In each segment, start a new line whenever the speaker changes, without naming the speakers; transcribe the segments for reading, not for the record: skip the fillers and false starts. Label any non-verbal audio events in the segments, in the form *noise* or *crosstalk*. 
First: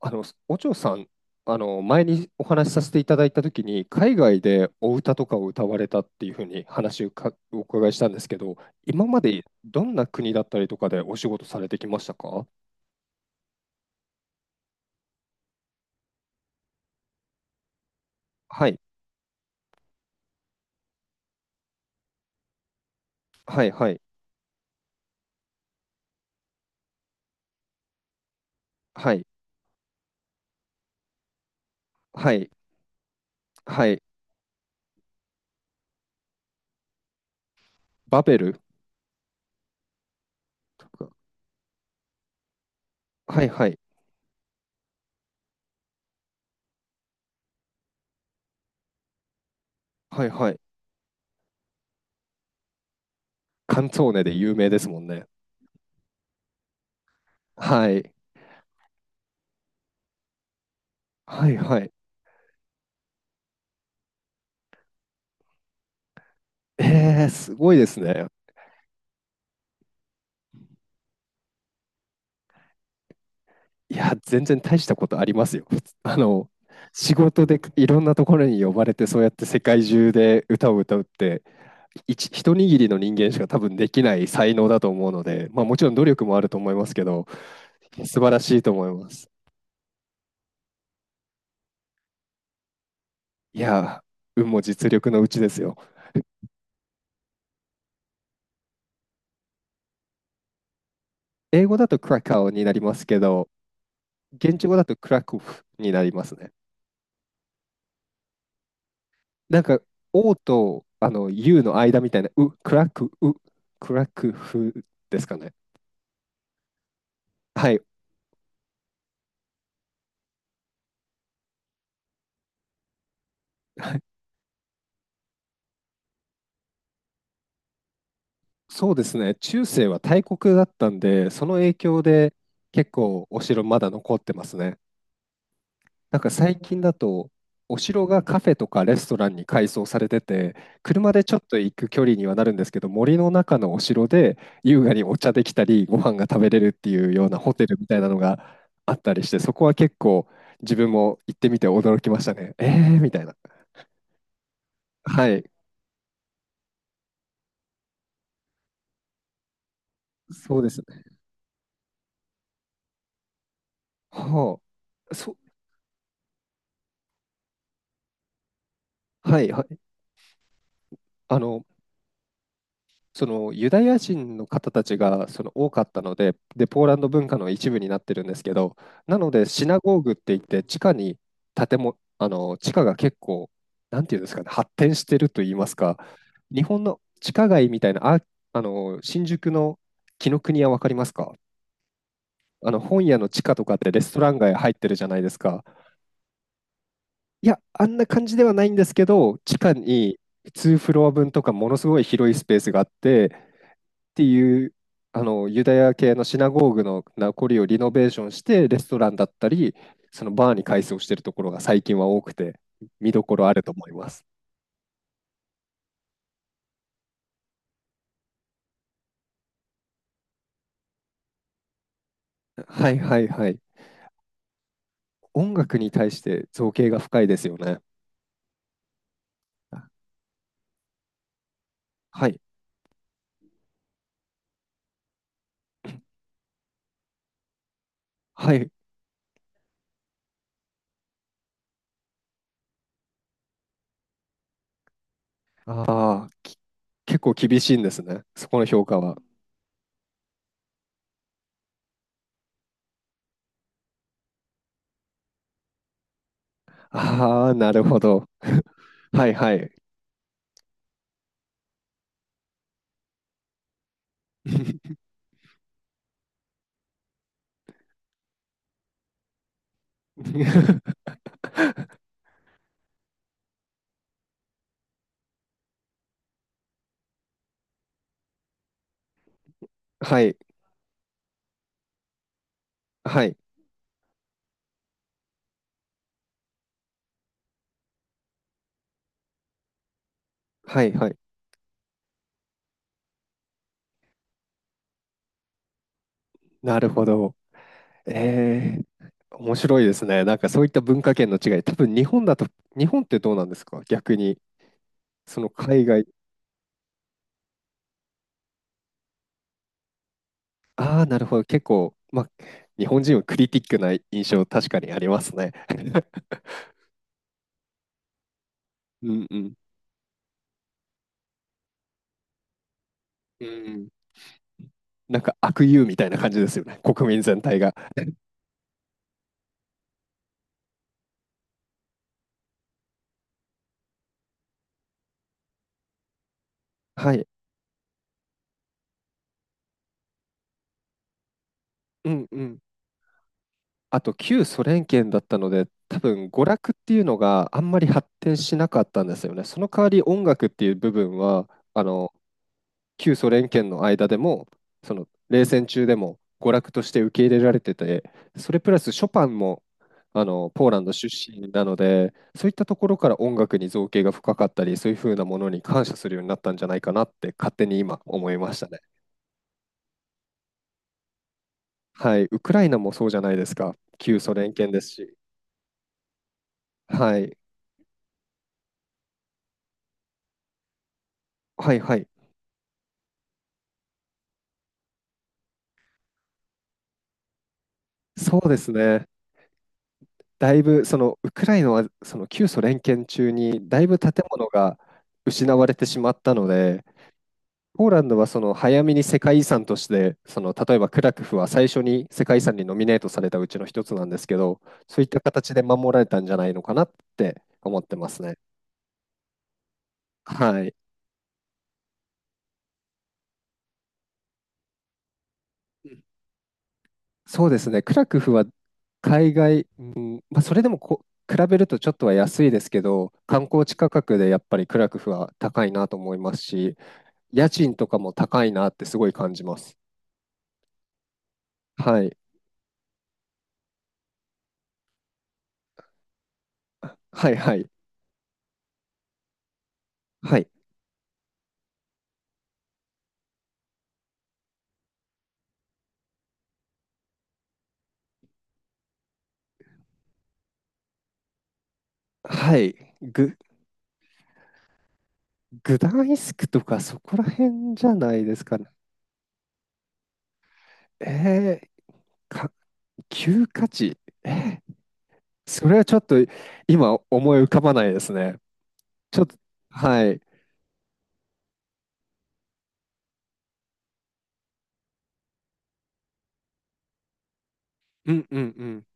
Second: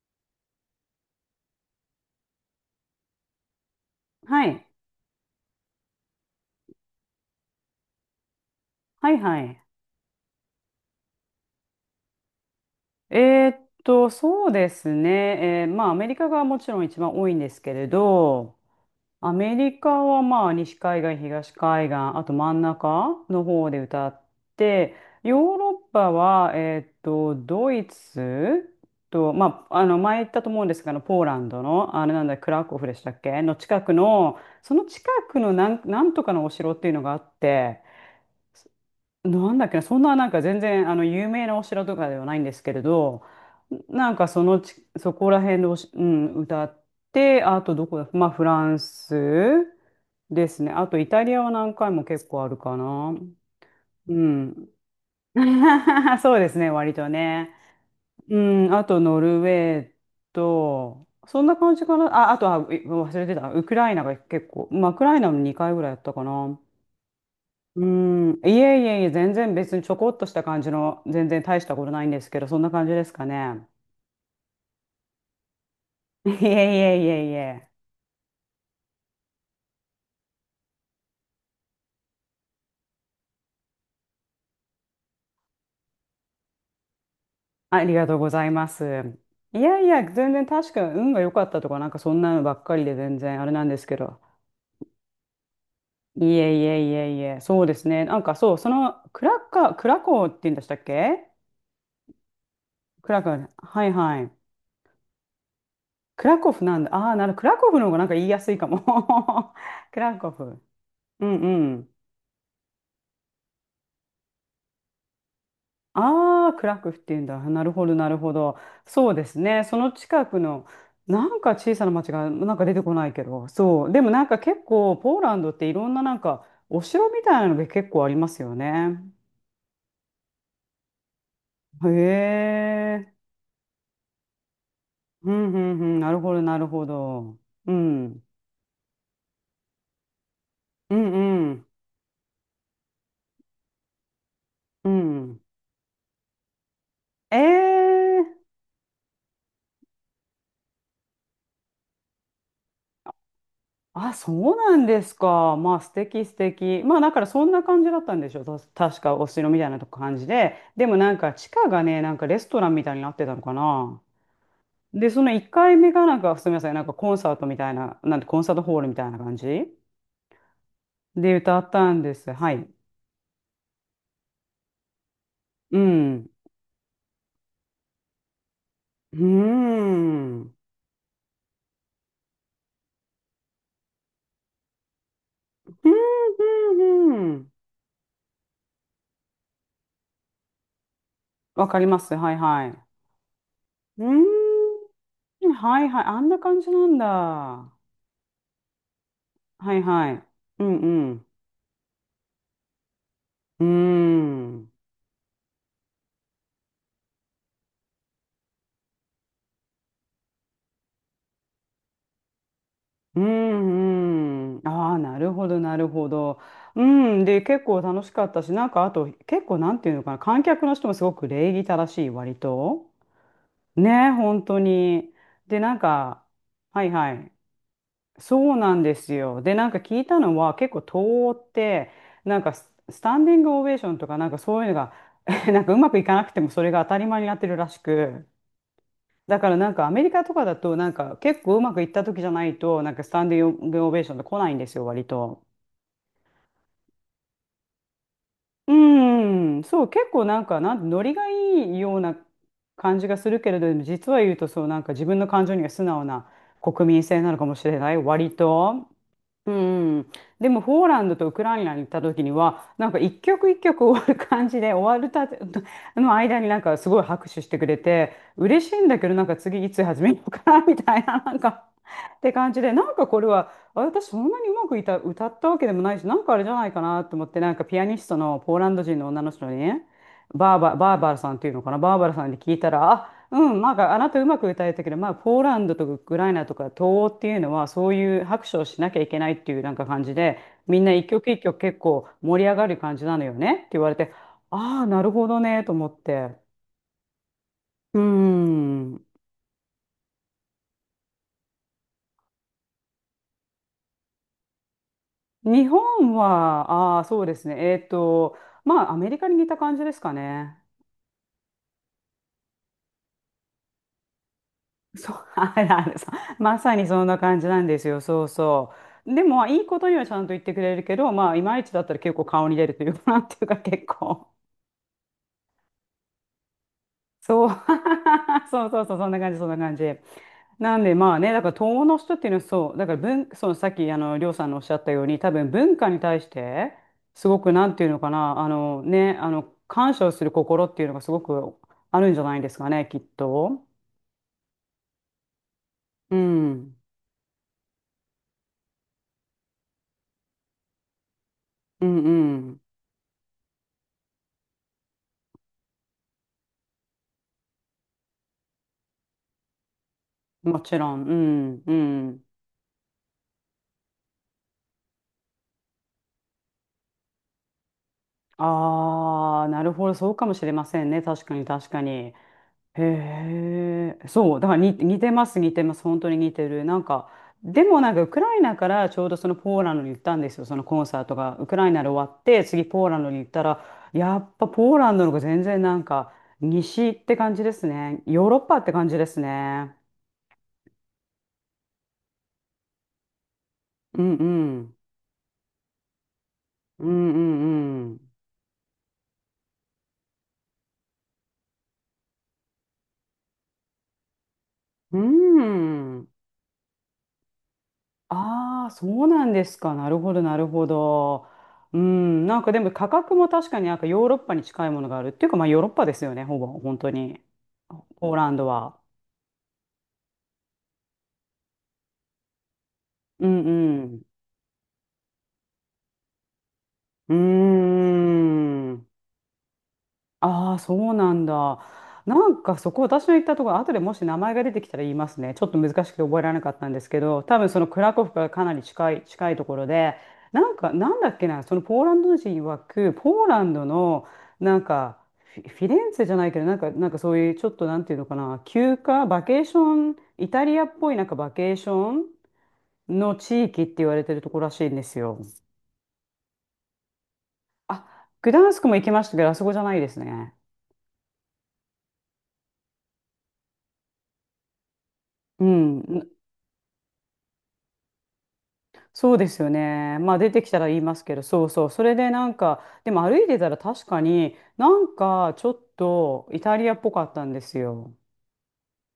お嬢さん、前にお話しさせていただいたときに、海外
は
で
い。
お歌とかを歌われたっていうふうに話をお伺いしたんですけど、今
はい
ま
は
で
い。
どんな国だったりとかでお仕事されてきましたか？
そうですね。まあ、アメリカがもちろん一番多いんですけれど、
はい、
アメリカはまあ、西海岸、東海岸、あと真ん中の
は
方
い、
で
はい、
歌って、ヨーロッパは、ドイツ
はい、
と、まあ、前言ったと思うんですが、ポーランドの、あれなん
は
だ、ク
い、
ラクフでしたっけの近
は
く
い、
の、その近くのなんとかのお城っていうのがあって、
バベル
なんだっけな、そんな全
と
然あの
か、
有名なお城とかではないんですけれど、
はい、はい、
なんかそのそこら辺でうん、歌って、あとどこだ、まあフランス
はい、
で
はい、
すね。あとイタリアは何回も結構あるかな。
カンツォー
う
ネで有名
ん。
ですもんね。
*laughs* そうですね、割とね。
はい、
うん、あとノルウェーと、そん
はい、
な感
は
じ
い。
かな。あ、あとは、う忘れてた。ウクライナが結構、まあ、ウクライナも2回ぐらいやったかな。
えー、すごい
う
ですね。
ん、いえいえいえ、全然別にちょこっとした感じの、全然大したことないんですけど、そんな感じですかね。
いや、全然大したことありますよ。あ
*laughs* いえい
の、
えい
仕
えい
事で
え、
いろんなところに呼ばれて、そうやって世界中で歌を歌うって、一握りの人間しか多分できない才能だと思うので、まあもちろん努力もあると思いますけど、
ありがとう
素晴
ご
ら
ざい
しい
ま
と
す。
思います。
いやいや、全然確か運が良かったとか、なんかそんなのばっかりで全然あれ
い
なんですけ
や、
ど。
運も実力のうちですよ。
いえいえいえいえ、そうですね。なんかそう、そのクラコーって言うんでしたっけ。
英語だとクラカオになります
ク
け
ラコー
ど、
ね、はいはい。
現地語だとクラクフになりま
ク
す
ラ
ね。
コフなんだ。ああ、クラコフの方がなんか言いやすいかも。
なんか、
*laughs* クラコ
O
フ。
とあ
う
の
んう
U の
ん。
間みたいな、う、クラクフですかね。
ああ、クラクフっていうんだ。な
は
る
い。
ほど、なるほど。そうですね。その近くの、なんか小さな町が、なんか出てこないけど、そう。でもなんか結構、ポーランドっていろんななんか、お城みたいなのが結構ありますよ
そ
ね。
うですね、中世は大国だったんで、その影
へ
響で結
え。
構お城まだ残ってますね。
うんうんうん。な
な
る
んか
ほど、な
最
る
近
ほ
だと、
ど。う
お城が
ん。
カフェとかレストランに改装されてて、
う
車
ん
でちょっ
う
と
ん。
行く距離にはなるんですけど、森の中のお城で優
う
雅にお茶
ん。
できたり、ご飯が食べれるっていうような
え
ホテルみたいなのが
え。
あったりして、そこは結構自分も行ってみて驚きましたね。えーみたいな。
あ、そうなんです
はい、
か。まあ、素敵素敵。まあ、だからそんな感じだったんでしょ。確か、お城みたいなとこ感じで。
そうですね。
でもなんか、地下がね、なんかレストランみたいになってたのかな。
は
で、
あ、
その1回目がなんか、すみません、なんかコンサートみたいな、なんてコンサートホールみたいな感
はい、は
じ
い。
で
あ
歌
の、
ったんです。はい。
そのユダヤ人の方たちがその多
う
かったの
ん。
で、で、ポーランド文化の一部になってるんですけど、
う
な
ー
のでシナゴーグって言っ
ん。うん、
て地下に建物、あの地下が結構、なんていうんですかね、発展してると言いますか、
うん、
日本の地
う
下
ん。
街みたいな、あ、あの新宿の紀伊国屋わかりますか？
わかります。はい、は
あ
い。
の
う
本屋の地下とかってレ
ー
スト
ん。
ラン街入ってるじゃないですか。
はい、はい。あんな感じなんだ。
いや、
は
あんな感じではないんですけど、地下
い、は
に
い。う
2
ん、
フロア
うん。
分とかものすごい広いスペースがあって、
うー
て
ん。
い
う
うあのユダヤ系のシナゴーグの名残をリノベーションしてレストランだったりそのバーに改装してるところが最近は多くて見
ー
どころあると思います。
ん、うん。ああ、なるほど、なるほど。うん。で、結構楽しかったし、なんかあと、結構なんていうのかな、観客の人もすごく礼儀正しい、割
は
と。
いはいはい。
ねえ、本当に。
音
で、な
楽
ん
に対し
か、
て造
は
詣
い
が
は
深い
い。
ですよね。
そうなんですよ。で、なんか聞いたのは、結構東欧って、
は
な
い
んかスタンディングオベーションとか、なんかそういうのが、*laughs* なんかうまくいかなくても、それが当たり前になってるらしく。
はい。
だからなんかアメリカとかだとなんか結構うまくいった時じゃないとなんかスタンディングオベーションって来ないんですよ割と。
ああ、結構厳しいんですね、そこの
う
評価は。
ーん、そう結構なんかノリがいいような感じがするけれど、でも実は言うと、そうなんか自分の感情には素直な国民性なの
あ
か
あ、
もし
な
れ
る
ない
ほど。
割と。
はいは
う
い。
ん、でもポーランドとウクライナに行った時にはなんか一曲一曲終わる感じで
*laughs*
終わるたての間になんかすごい拍手してくれて嬉しいんだけど、なんか次いつ始めようかなみたいな、*laughs* なんかって感じで、なんかこれは、あ私そんなにうまく歌ったわけでもないし、なんかあれじゃないかなと思って、なんかピアニストのポーランド人の女の人にね、
はい
バーバラさんっていうのかな、バーバラさんに聞いたら、
はい
うん、まああなたうまく歌えたけど、まあ、ポーランドとかウクライナとか東欧っていうのはそういう拍手をしなきゃいけないっていうなんか感じで、み
は
ん
い
な一
はい。
曲一曲結構盛り上がる感じなのよねって言われて、ああなるほどねと思って、
なるほど。
う
え
ん。
ー、面白いですね。なんかそういった文化圏の違い、多分日本だと、日本ってどうなんですか逆に、その
日
海外、
本はああそうですね、まあアメリカに似た感じですかね。
ああ、なるほど、結構、まあ、日本人はクリティックな印象、確かにあり
そう、
ますね。
あらあら、そ
*laughs*
う、まさにそんな感じなんですよ。そうそ
う
う、で
んう
も
ん。
いいことにはちゃんと言ってくれるけど、まあいまいちだったら結構顔に出るというか、なんてい
う
うか結
ん。
構。
なんか悪友みたいな感じですよね、国民全
そう。
体が。
*laughs* そうそうそう、そんな感じ、そんな感じ。なんでまあね、だから東欧の人っていうのはそう、だからそのさっきりょうさんのおっしゃったように、多分文化に対して、
はい。
すごくなんていうのかな、あのね、感謝をする心っていうのがすごくあ
う
るんじゃ
ん
ない
う
で
ん。
すかね、きっと。
あと、旧ソ連圏だったので、多
う
分娯楽っ
ん。
ていうのがあんまり発展しなかったんですよね。その代わり音楽っていう部分は、あ
う
の
ん
旧ソ連圏の間でも、その冷戦中でも娯楽として受け入れられてて、それプラスショパンもあ
う
の
ん。も
ポー
ち
ランド
ろん。
出
う
身
ん
な
う
ので、
ん。
そういったところから音楽に造詣が深かったり、そういうふうなものに感謝するようになったんじゃないかなって勝手に今思いましたね。
ああ、なるほど、そうかもしれませんね。確かに確かに。
はい、ウクライナ
へ
もそうじゃないですか。
え、
旧ソ
そう、だ
連
から
圏です
似て
し。
ます、似てます、本当に似てる。なんか、
はい、
でもなんか、ウクライナからちょうどそのポーランドに行ったんですよ、そのコンサートが。ウクライ
はい
ナで
はい。
終わって、次ポーランドに行ったら、やっぱポーランドの方が全然なんか、西って感じですね。ヨーロ
そ
ッ
うで
パっ
す
て感じで
ね。
すね。
だいぶそのウクライナはその旧ソ連圏中にだいぶ
う
建
んう
物が
ん。
失われてしまったので、
う
ポー
んうん
ランドはその早めに世界遺産として、その例えばクラクフは最初に世界遺産にノミネートされたうちの一つなんですけど、
う
そういった
ん。う
形で守られ
ん。
たんじゃないのかなって思ってますね。
ああ、そうなんですか。なるほど、なる
は
ほ
い。
ど。うん、なんかでも価格も確かになんかヨーロッパに近いものがあるっていうか、まあヨーロッパですよね、ほぼ、本当に。
そうですね、クラ
ポー
ク
ラ
フ
ン
は
ドは。
海外、うんまあ、それでも比べるとちょっとは安いですけど、
う
観
ん
光地
う
価
ん。
格でやっぱりクラクフは高いなと思いますし、
うー
家賃とかも高いなって
ん。
すごい感じます。
ああ、そうなんだ。
はい、
なんかそこ私の言ったところ、後でもし名前が出てきたら言いますね。ちょっと難しくて覚えられなかったんですけど、
はい、
多分
は
そ
い、
のクラコフからかなり近いところで、
はい、
なんか、なんだっけな、そのポーランド人曰く、ポーランドの、なんか、フィレンツェじゃないけど、なんか、なんかそういう、ちょっとなんていうのかな、休暇、バケーション、イタリアっぽいなんかバケーショ
はい、
ンの
ぐ、
地域って言われてるところらしいんですよ。
グダンイスクとかそこら辺じ
あ、
ゃない
グ
で
ダ
す
ン
か
ス
ね。
クも行きましたけど、あそこじゃないですね。
えー、か、旧価値。えー、
う
それはちょっ
ん。
と今思い浮かばないですね。
そう
ちょっ
で
と、
すよね。
は
まあ
い。
出てきたら言いますけど、そうそう。それでなんか、でも歩いてたら確かになんかちょっとイタリアっぽかったんですよ。
うんうんうん。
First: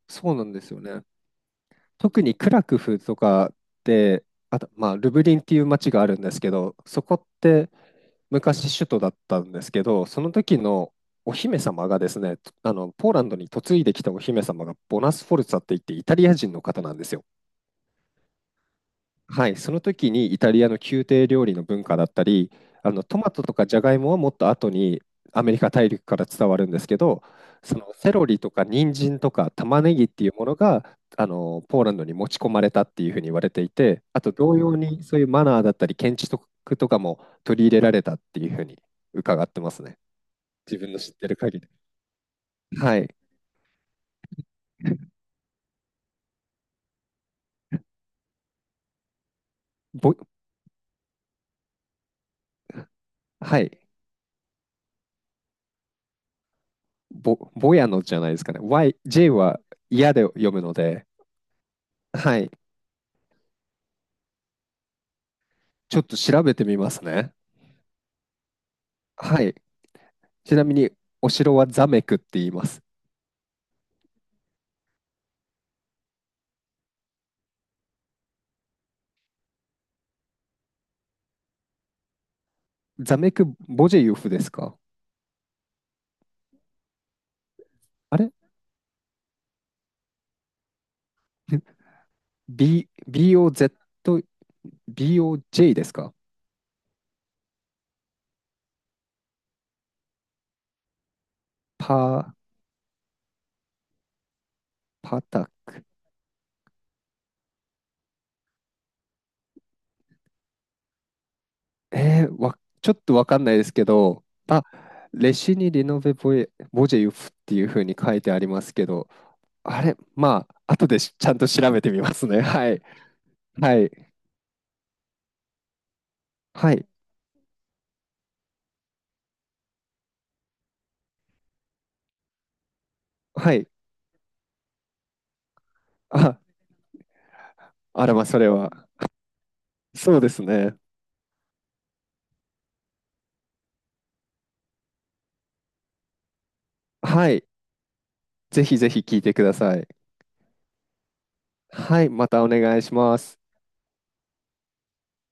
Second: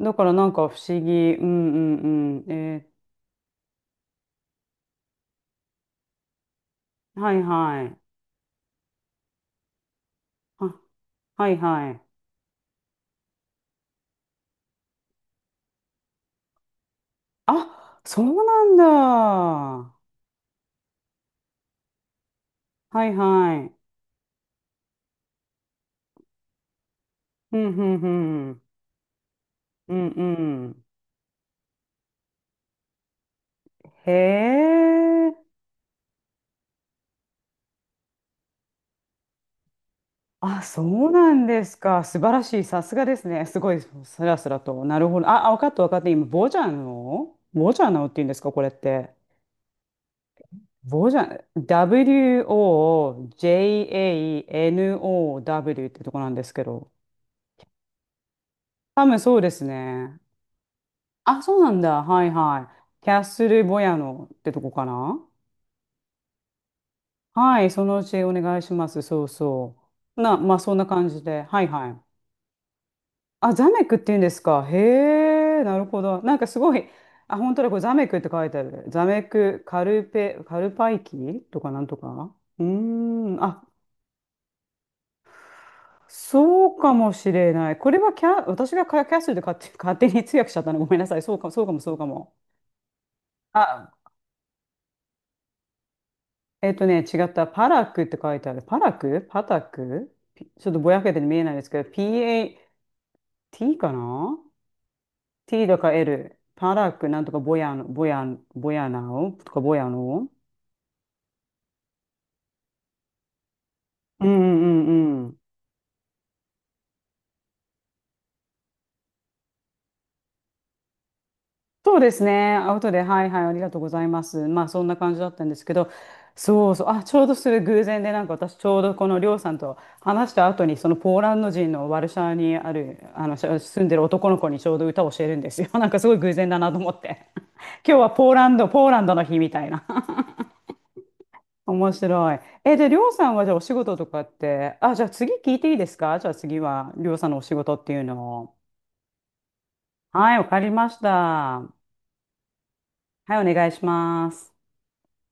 だか
そ
ら
うな
な
ん
ん
で
か
す
不
よ
思
ね。
議。うんう
特に
んう
ク
ん。
ラク
え
フとかで、あと、まあ、ルブリンっていう街があるんですけど、そこ
ー
っ
はい
て
はい。
昔首都だったんですけど、その時
あ、
のお
はい
姫様
は
が
い。
ですね、ポーランドに嫁いできたお姫様がボナス・フォルツァって言ってイタリア人の方なんですよ。
あ、そうなん
は
だ。
い、その時にイタリアの宮廷料理の文化だったり、あの
はい
トマトと
は
か
い。
ジャガイモはもっと後にアメリカ大陸から伝わるんですけど、
う
そ
んう
のセロリ
ん
と
うん。
か人参とか玉ね
う
ぎっ
んう
ていうもの
ん。
があのポーランドに持ち込まれたっていうふうに言われていて、あと同
へ
様にそういうマ
え。
ナーだったり建築とかも取り入れられたっていうふうに伺ってますね。
あ、
自
そ
分の
う
知って
な
る
ん
限
で
り。
すか。素晴らしい。さす
は
が
い。
ですね。すごい、スラスラと。なるほど。あ、あ、分かった分かった。今、ボジャノボジャノっていうんですか、これって。
ぼ、
ボジャ、
はい。
WOJANOW ってとこなんですけど。
ぼやのじゃないですかね。Y、
多分
J
そうで
は
す
嫌
ね。
で読むので、
あ、そうなんだ。はい
はい。
はい。キャッスルボヤノってとこかな。
ちょっと調べてみますね。
はい、そのうちお願いします。そう
はい。
そう。
ち
まあ、
なみ
そんな
に、
感じ
お
で。
城
は
は
い
ザ
は
メ
い。
クって言います。
あ、ザメクって言うんですか。へえ、なるほど。なんかすごい、あ、本当だ、これザメクって書いてあるね。ザメク、カルペ、カルパイキとかなんとか。うー
ザメ
ん、
ク・
あ、
ボジェユフですか？
そうかもしれない。これは
あれ
私がキャッスルで勝手に通訳しちゃったの。ごめんなさい。そうか、
*laughs*
そうかも。
?B、
あ、
BOZ、BOJ ですか？
えっとね、違った。パラクって書いてある。パラクパタクピちょっとぼやけて見えないですけど、
パー、
PAT かな、
パタ
T と
ク。
か L、パラックなんとかボヤの、ボヤナオとかボヤノ。
えー、わ、ちょっとわかんないですけど、
うんうん
あ、
うんう
レ
ん。
シにリノベボエ、ボジェユフっていうふうに書いてありますけど、あれまあ、後でちゃんと調べて
そう
み
で
ま
す
すね。
ね。
は
アウ
い。
トで、はいはい、ありが
は
とうござい
い。
ます。まあ、そんな感じだったんですけど、そ
は
うそ
い。
う、あ、ちょうどする偶然で、なんか私、ちょうどこのりょうさんと話した後に、そのポーランド人のワルシャワにある、
はい。
住んでる男の子にちょうど歌を教えるんですよ。*laughs* なんかすごい偶
あ、
然だなと思って。*laughs* 今日
あ
は
らま、
ポー
それ
ランド、
は。
ポーランドの日みたいな。
そうですね。
面白い。え、で、りょうさんはじゃあお仕事とかって、あ、じゃあ次聞いていいですか。じゃあ次はりょうさ
は
んのお
い。
仕事っていうのを。
ぜひぜひ聞いてください。
はい、わかりました。は
はい。またお願いしま
い、
す。
お願いします。